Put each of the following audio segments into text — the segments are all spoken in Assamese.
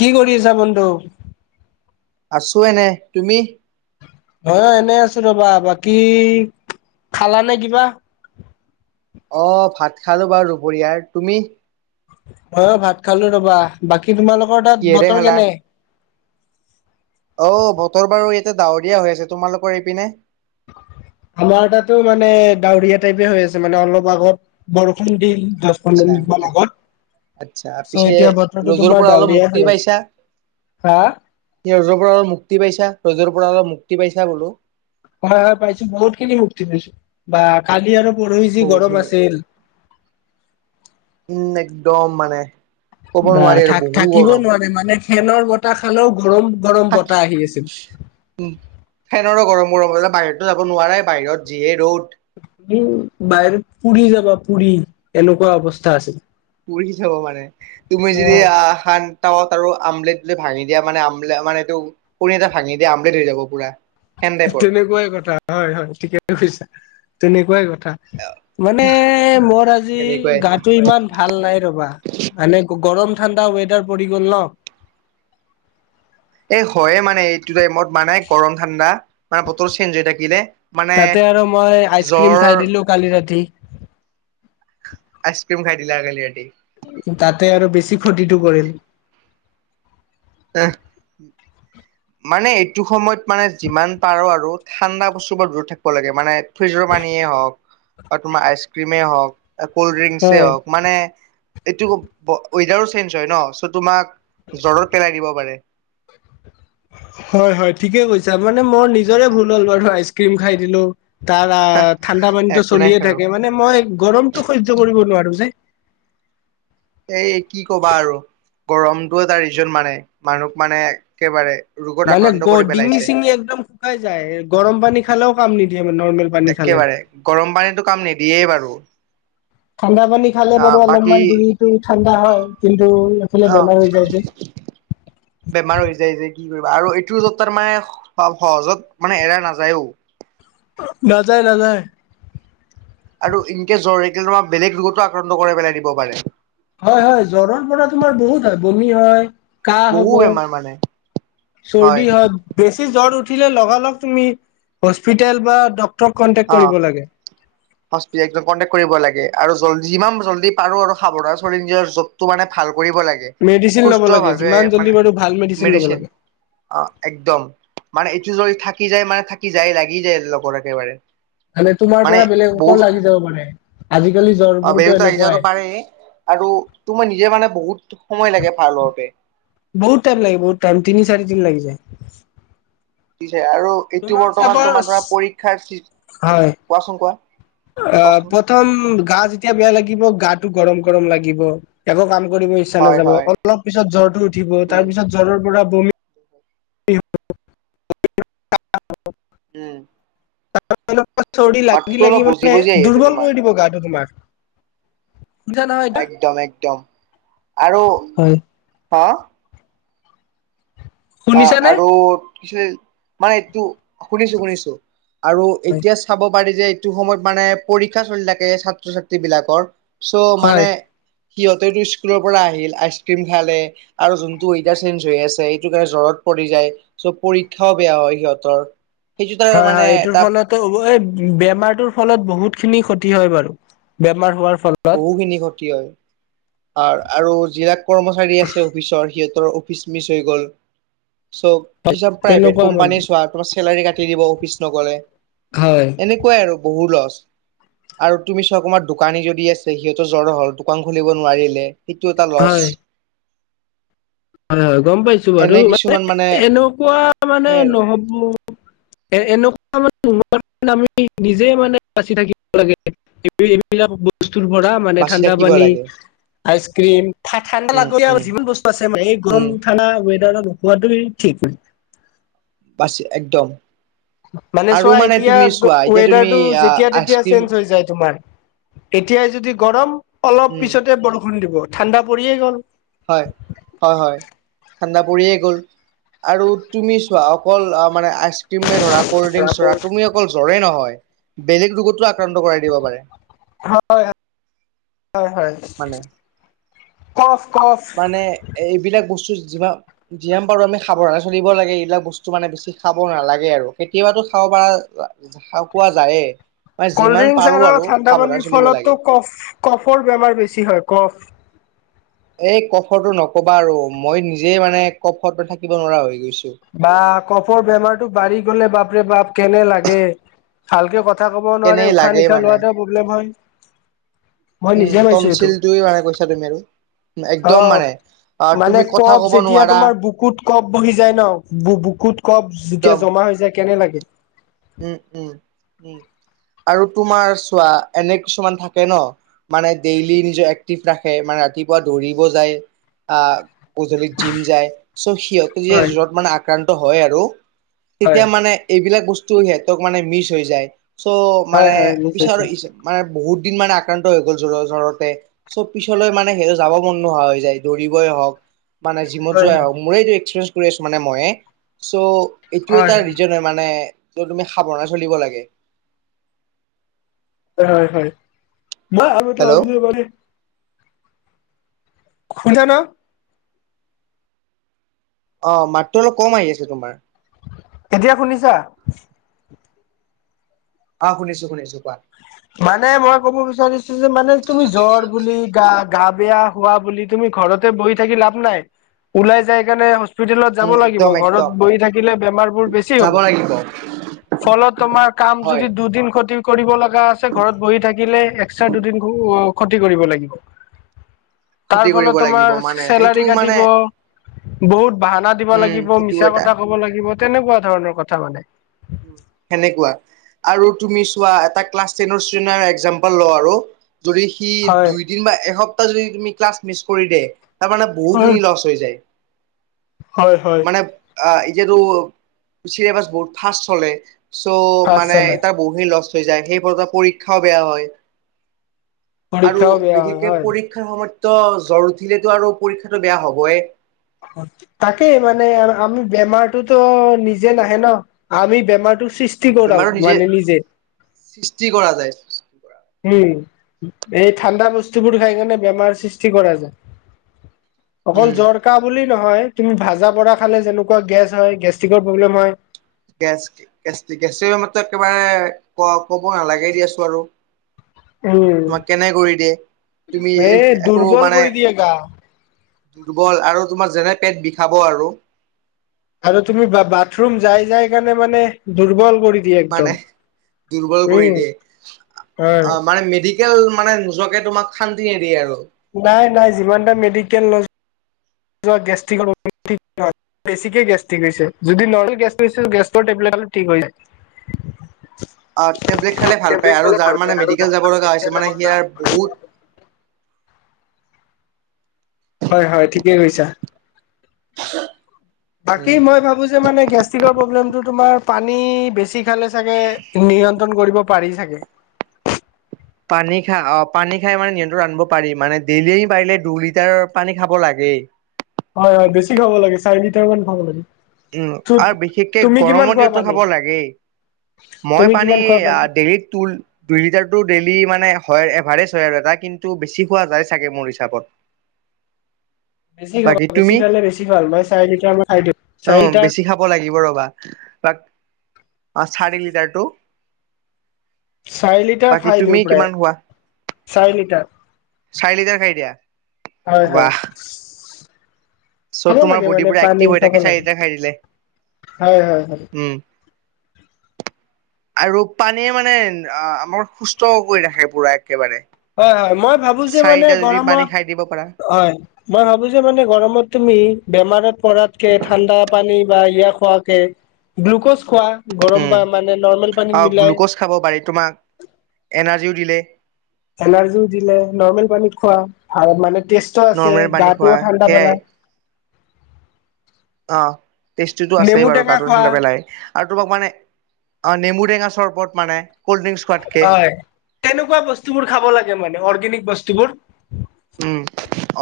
কি কৰি আছা বন্ধু? আছোঁ এনেই, তুমি? অ', অ, এনেই আছোঁ ৰবা, বাকী খালা নে কিবা? অ', ভাত খালো বাৰু দুপৰীয়াৰ। তুমি? ময়ো ভাত খালো ৰবা, বাকী তোমালোকৰ তাত কিহেৰে বতৰ কেনে? অহ, বতৰ বাৰু ইয়াতে ডাৱৰীয়া হৈ আছে। তোমালোকৰ এইপিনে? আমাৰ তাতো মানে ডাৱৰীয়া টাইপেই হৈ আছে মানে, অলপ আগত বৰষুণ দি দচ পন্ধৰ আচ্ছা মিনিটমান আগত। আচ্ছা, চ' পিছে এতিয়া বতৰটো ৰদৰ তোমাৰ পৰা অলপ ডাৱৰীয়াই হৈ মুক্তি আছে। পাইছা? হা ৰদৰ পৰা অলপ মুক্তি পাইছা ৰদৰ পৰা অলপ মুক্তি পাইছা বোলো। হয়, হয়, পাইছোঁ, বহুত খিনি মুক্তি পাইছোঁ বা কালি আৰু পৰহি যি গৰম বহুখিনি আছিল। উম, একদম মানে। ক'ব বাহ, নোৱাৰি আৰু বহু থা-থাকিব গৰম নোৱাৰি মানে, ফেনৰ বতাহ খালেও গৰম গৰম বতাহ আহি আছিল। উম, ফেনৰো গৰম। [unintelligible] বাহিৰতো যাব নোৱাৰে বাহিৰত যিয়ে ৰ'দ। উ, বাহিৰত পুৰি যাবা পুৰি, এনেকুৱা অৱস্থা আছিল। পুৰি যাব মানে তুমি যদি আহ সান তাৱত আৰু আমলেট ভাঙি দিয়া মানে আমলে মানে আমাৰ এইটো [unintelligible] এটা ভাঙি দিয়া আমলেট হৈ যাব পুৰা। সেন টাইপৰ তেনেকুৱাই কথা হয়, হয়, ঠিকেই কৈছা, তেনেকুৱাই কথা। মানে মোৰ আজি তেনেকুৱাই গাটো ইমান ভাল নাই ৰবা, মানে গৰম ঠাণ্ডা ৱেডাৰ পৰি গ'ল ন'। এই হয়ে মানে এইটো টাইমত মানে গৰম ঠাণ্ডা মানে বতল চেঞ্জ হৈ থাকিলে। মানে তাতে আৰু মই জ্বৰ আইচক্ৰীম খাই দিলো কালি ৰাতি। আইসক্ৰীম খাই দিলা কালি ৰাতি? তাতে আৰু বেছি ফ্ষতিটো কৰিল। আহ', মানে এইটো সময়ত মানে যিমান পাৰো আৰু ঠাণ্ডা বস্তুৰ পৰা দূৰত থাকিব লাগে, মানে ফ্ৰিজৰ পানীয়েেই হওক, আৰু তোমাৰ আইচক্ৰীমেই হওক কল্ড ড্ৰিংকছে হয় হওক, মানে এইটো ৱে-ৱেডাৰো চেঞ্জ হয় ন চ' তোমাক জ্বৰত পেলাই দিব পাৰে। হয়, হয়, ঠিকে কৈছা। মানে মোৰ নিজৰে ভুল হ'ল বাৰু আইচক্ৰীম খাই দিলো তাৰ আ, ঠাণ্ডা পানীটো একো নাই চলিয়ে আৰু থাকে, মানে মই গৰমতটো সয্য কৰিব নোৱাৰো যে। এই কি কবা আৰু গৰমটো এটা ৰিজন মানে মানুহক মানে একেবাৰে ৰোগত মানে আক্ৰান্ত গ কৰি ডিঙি পেলাইছে চিঙি একদম শুকাই যায়, গৰম পানী খালেও কাম নিদিয়ে। মানে নৰ্মেল পানী খালে একেবাৰে, গৰম পানীতো কাম নিদিয়েই বাৰু। ঠাণ্ডা পানী খালে আহ বাৰু বাকী অলপমান দেৰি ঠাণ্ডা হয়, কিন্তু এইফালে আহ বেমাৰ হৈ যায় যে। বেমাৰ হৈ যায় যে কি কৰিবা, আৰু এইটো যত তাৰ মানে সহজত মানে এৰা নাযায়ও। নাজায়, নাজায়। আৰু ইনকছ জ্বৰে এতিয়া তোমাৰ বেলেগ ৰোগতো আক্ৰান্ত কৰেই পেলাই দিব পাৰে। হয়, হয়, জ্বৰৰ পৰা তোমাৰ বহুত হয়, বমি হয় কাহ বহু হ'ব বেমাৰ মানে হয় চৰ্দি হ'ত বেছি জ্বৰ উঠ [inaudible] অস্পিজন কণ্টেকট কৰিব লাগে। আৰু জল্দি যিমান জল্দি পাৰো আৰু সাৱধান চল নিজৰ য'তটো মানে ভাল। কৰিব লাগে, মেডিচিন ল'ব লাগে সুস্থভাৱে যিমান জল্দি মানে বাৰু ভাল ল'ব মেডিচিন লাগে অ, একদম মান এইটো যদি থাকি যায় মানে থাকি যায়, লাগি যায়, লগৰ একেবাৰে। মানে তোমাৰ পৰা বেলেগ অকল লাগি যাব পাৰে। আজিকালি অ, জ্বৰবোৰতো বেহুতো আহি যা এনেকুৱাই পাৰে আৰু তোৰ মই নিজে মানে বহুত সময় লাগে ভাৰ লোৱাতেৱ বহুত তাইম লাগে বহুত ম, তিনি, চাৰে তিনি লাগি যায়। পিছে আৰু এইটো তোমাৰ বৰ্তমান তোমাৰ চাপজ ধৰা পৰীক্ষাৰ হয় কোৱাচোন, কোৱা। অ, কোৱাচোন প্ৰথম গা যেতিয়া বেয়া লাগিব গাটো গৰম, গৰম লাগিব একৌ কাম কৰিব ইচ্ছা হয় নাযাব, হয় অলপ পিছত জ্বৰটো উঠিব, উম তাৰ পিছত জ্বৰৰ পৰা [inaudible] উম। তাৰ চৰ্দি মাতটো লাগি, অলপ লাগি বুজি মানে বুজি আহি আছে দুৰ্বল তোমাৰ কৰি দিব গাটো তোমাক। একদম, একদম আৰু হয় হা অ, শুনিছানে আৰু কি মানে এইটো শুনিছো, শুনিছো। আৰু হয় এতিয়া চাব পাৰি যে এইটো সময়ত মানে পৰীক্ষা চলি থাকে ছাত্ৰ, ছাত্ৰী বিলাকৰ। চ' মানে হয় সিহঁতে স্কুলৰ পৰা আহিল আইচ ক্ৰীম খালে আৰু যোনতটো ৱেডাৰ চেঞ্জ হৈ আছে। কাৰণে জ্বৰত পৰি যায় চ' পৰীক্ষাও বেয়া হয়, সিহঁতৰ সেইটো তাৰ হয়, মানে হয় এইটোৰ এটা ফলতো বেমাৰটোৰ ফলত বহুত খিনি ক্ষতি হয় বাৰু বেমাৰ হোৱাৰ ফ বহুখিনি ক্ষতি হয় আৰু যিলাক কৰ্মচাৰী আছে, অফিচৰ সিহঁত অফিচ মিছ হৈ গ'ল। চ, কিছুমান প্ৰাইভেট তেনেকুৱা মানে কোম্পানী চোৱা, তোমাৰ চেলাৰী কাটি দি'ব অফিচ নগলে। হয় এনেকুৱাই আৰু বহু লছ আৰু তুমি চব তমাৰ দোকানী যদি আছ সিহতৰ জ্বৰৰ হল, দোকান খুলিব নোৱাৰিলে সেইটো এটা লচ। হয় হয়, হয়, গম পাইছো বাৰু এনে মানে কিছুমান এনেকুৱা মানে সেই আৰু নহব এ, এনেকুৱা মানে আমি নিজে মানে বাচি থাকিব লাগে এইবিলাক বস্তু। ভ, মানে বাচি ঠা থাকিব পানী লাগে উম উম আইচমি বস্ত আ [unintelligible] এই গৰম উম ঠাণ্ডা ৱেডাৰোৱাটো ঠিক ন। বাছি একদম মানে আৰু চোৱা এতিয়া তুমি চোৱা এতিয়া তুমি ৱেডাৰটো আহ যেতিয়া তেতিয়া আইচক্ৰীম চেঞ্জ হৈ যায় তোমাৰ। এতিয়াই যদি গৰম অলপ উম পিছতে বৰষুণ দিব ঠাণ্ডা পৰিয়ে গ'ল। হয় হয় হয় ঠাণ্ডা পৰিয়ে গ'ল আৰু তুমি চোৱা অকল মানে আইচ ক্ৰীম মে ধৰা অ, জই হয়, হয়, হয়। মানে কফ কফ মানে এইবিলাক বস্তু যিমান যিাম পাৰো আমি সাৱধানে চলিব লাগে। এইবিলাক বস্তু মানে বেছি খাব নালাগে আৰু কেতিয়াবাতো খাওঁ। কোৱা যায়ে। মানে ক'ল্ড যিমান ড্ৰিংকছ পাৰো আৰু ঠাণ্ডা সাৱধানে পানীৰ চলিব লাগে ফলতোফ কফৰ বেমাৰ বেছি হয়। কফ এই কফটো নকবা আৰু মই নিজে মানে কফটো থাকিব নোৱাৰা হৈ গৈছো। বা কফৰ বেমাৰতটো বাঢ়ি গলে বাপৰে বাপ কেনে লাগে ভালকে কথা কথা ক'ব কেনে নোৱাৰে উশাহ, লাগে নিশাহ মানে লোৱাটো প্ৰব্লেম হয়। মই উম, নিজে পাইছো এইটো তনচিলটোৱে মানে কৈছা তুমি আৰু অ একদম মানে আহ মানে তুমি কথা কপ কব যেতিয়া নোৱাৰা তোমাৰ বুকুত কপ বহি যায় ন, বুকুত কপ যেতিয়া একদম জমা হৈ যায়। কেনে লাগে? উম, উম, উম। আৰু তোমাৰ চোৱা এনে কিছুমান থাকে ন। মানে ডেইলি নিজে এক্টিভ ৰাখে মানে ৰাতিপুৱা দৌৰিব যায়, আ গধূলিত জিম যায়, চ' সিহঁতে যে হয় জৰত মানে আক্ৰান্ত হয় আৰু হয় তেতিয়া মানে এইবিলাক বস্তু সিহঁতক মানে মিচ হৈ যায়। চ' হয় মানে হয় নিশ্চয় পিছাৰো [unintelligible] মানে বহুত দিন মানে আক্ৰান্ত হৈ গ'ল জৰ-জৰতে, চ' পিছলৈ মানে সেইটো যাব মন নোহোৱা হৈ যায় দৌৰিবই হওঁক মানে জিমত হয় যোৱা আ, হয় মোৰেইটো এক্সপিৰিয়েন্ঞ্চ কৰি আছো মানে মইয়ে। চ এইটো এটা হয় ৰিজন মানে, ত তুমি সাৱধানে চলিব লাগে। হয় হয় হয়। মই আৰু এটা হেল্ল' ভাবিলোঁ মানে শুনছা ন? অ', মাতটো অলপ কম আহি আছে তোমাৰ। এতিয়া শুনিছা? আ শুনিছোঁ শুনিছোঁ। মানে মই ক'ব বিচাৰিছোঁ যে মানে তুমি জ্বৰ বুলি, গা গা বেয়া হোৱা বুলি তুমি ঘৰতে বহি থাকি লাভ নাই, ওলাই যাই কানে হচ হস্পিতেলত যাব উম লাগিব একদম ঘৰত একদম বহি থাকিলে বেমাৰবোৰ বেছি হ'ব। যাব লাগিব ফলত তোমাৰ কাম হয় যদি দুদিন ক্ষতি কৰিব লগা আছে ঘৰত বহি থাকিলে এক্সট্ৰা দুদিন ক্ষতি কৰিব লাগিব। ক্ষতি তাৰ কৰিব ফলত লাগিব তোমাৰ মানে চেলাৰী সেইটো মানে কাটিব বহুত বাহানা দিব উম লাগিব, সেইটো মিছা এটা কথা ক'ব লাগিব তেনেকুৱা ধৰণৰ কথা মানে। সেনেকুৱা, আৰু তুমি চোৱা এটা ক্লাছ টেনৰ ষ্টুডেণ্টৰে এক্জাম্পল লওঁ আৰু। যদি সি হয় দুইদিন বা এসপ্তাহ যদি তুমি ক্লাছ মিচ কৰি দে। তাৰ মানে হয় বহুখিনি লছ হৈ যায়। হয় হয় মানে আ এ যিহেতু চিলেবাছ বহুত ফাষ্ট চলে, চ' পাছ মানে এ চালে তাৰ বহুখিনি লছ থৈ যায়, সেই বছৰ পৰীক্ষাও বেয়া হয়। আৰু পৰীক্ষাও বেয়া হয় বিশেষকে হয় পৰীক্ষাৰ সময়ত ত জ্বৰ উঠিলেতো আৰু পৰীক্ষাতটো বেয়া হ'বই। তাকেই মানে আৰ আমি বেমাৰটোতো নিজে নাহে ন, আমি বেমাৰটো সৃষ্টি কৰাও মানে নিজে। সৃষ্টি কৰা যায়। উম। এই ঠাণ্ডা বস্তুবোৰ খাই কেনে বেমাৰ সৃষ্টি কৰা যায়। অকল উম, জ্বৰ কাহ বুলি নহয়, তুমি ভাজা পোৰা খালে যেনেকুৱা গেছ হয় গেষ্ট্ৰিকৰ প্ৰব্লেম হয় গেছ গেছটিক [unintelligible] একেবাৰে ক-ক'ব নালাগেই দিয়াছোন আৰু। উম তোমাক কেনে কৰি দিয়ে, তুমি এই এক একো দুৰ্বল মানে কৰি দিয়ে গা দুৰ্বল আৰু তোমাৰ যেনে পেট বিষাব আৰু। আৰু তুমি বা-বাথৰুম যাই যাই কেনে মানে দুৰ্বল কৰি দিয়ে একদম মানে, দুৰ্বল কৰি উম দিয়ে। হয় আ, মানে মেডিকেল মানে নোযোৱাকে তোমাক শান্তি নিদিয়ে আৰু। নাই নাই যিমানটা মেডিকেল নযো [unintelligible] বেছিকেই গেষ্টিক হৈছে, যদি নৰ্মেল গেছ হৈছে গেছৰ টেবলেট [unintelligible] ঠিক হৈ যা [unintelligible] অ', টেবলেট খালে ভাল পায় টেবলেট আৰু খালে যাৰ ভাল পায় মানে আৰু মেডিকেল যাৰ যাব মানে লগা মেডিকেল হৈছে যাব মানে সিয়াৰ বহুত [unintelligible] হয় হয়, ঠিকেই কৈছা। [inaudible] বাকী উম। মই ভাবো যে মানে গেষ্টিকৰ প্ৰব্লেমটো তোমাৰ পানী বেছি খালে চাগে নিয়ন্ত্ৰণ কৰিব পাৰি চাগে। পানী খা অ', পানী খাই মানে নিয়ন্তনত আনিব পাৰি, মানে ডেইলি পাৰিলে দুই লিটাৰৰ পানী খাব লাগে। [inaudible] হয় হয় বেছি খাব লাগে চাৰি লিটাৰ মান খাব লাগে উম আৰু বিশেষকে তুমি কিমান গৰমৰ খোৱা দিনো পানী? খাব লাগেই মই তুমি পানী কিমান খোৱা পানী? ডেইলিত ত দুই লিটাৰতো ডেই মানে হয় এভাৰেজ হয় আৰু এটা কিন্তু বেছি হোৱা যায় চাগে মোৰ হিচাপত বেছি খাব বাকী বেছি তুমি খালে বেছি খল মই চাই খাই দিম অ বেছি খাব লাগিব ৰ'বা তাক অ চাৰি লিটাৰটো চাহ লিটাৰ বাকী খাই তুমি দিওঁ পাৰে কিমান চাহি লিটাৰ চাইলিিতাৰ খাই দিয়া হয় হয় ৱাহ চ' খাব তোমাৰ লাগে বডি মানে পুৰা পানী এক্টিভ হৈ খাব থাকে চাৰি লাগে লিটাৰ খাই দিলে। হয় হয় হয় উম [inaudible] আৰু পানীয়ে মানে আমাৰ সুস্থ কৰি ৰাখে পুৰা একেবাৰে হয় হয় মই ভাবো যে মানে চাৰিটা যদি পানী গৰমত খাই দিব পাৰা হয় মই ভাবো যে মানে গৰমত তুমি বেমাৰত পৰাতকে ঠাণ্ডা পানী বা ইয়া খোৱাকে গ্লুকজ খোৱা গৰম উম প মানে নৰ্মৰ্মেল পানীত অ মিলাই গ্লুক'জ দুৰিলেে এনাৰ্জিও দিলে নৰ্মেল পানীত খোৱা ভ মানে যথেষ্ট আছে নৰ্মেল পানী খোৱা গাটোও ঠাণ্ডা সেয়াই বনাই অ টেষ্টিটো আছেই নেমু বাৰু টেঙা গাটো খোৱা ঠাণ্ডা পেলাই আৰু তোমাক মানে অ নেমু টেঙা চৰ্বত মানে কল্ড ড্ৰিংকচ খোৱাতকে হয় কেনেকুৱা বস্তুবোৰ খাব লাগে মানে অৰ্গেনিক বস্তুবোৰ উম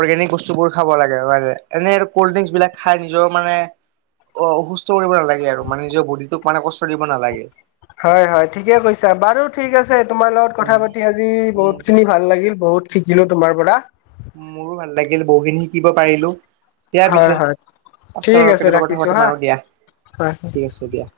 অৰ্গেনিক বস্তু বোৰ খাব লাগে হয় নে এনে আৰু কল্ড ড্ৰিংকচ বিলাক খাই নিজৰ মানে অ অসুস্থ কৰিব নালাগে আৰু মানে নিজৰ বডিটোক মানে কষ্ট দিব নালাগে হয় হয় ঠিকে কৈছা বাৰু ঠিক আছে তোমাৰ লগত কথা উম পাতি আজি উম বহুত খিনি ভাল লাগিল বহুত শিকিলোঁ তোমাৰ পৰা মোৰো ভাল লাগিল বহুখিনি শিকিব পাৰিলো দিয়া হয় পিছে হয় ঠিক ওচৰৰ আছে কেতিয়াবা কথা ৰাখিছো পাতিম হা আৰু দিয়া হয় ঠিক আছে দিয়া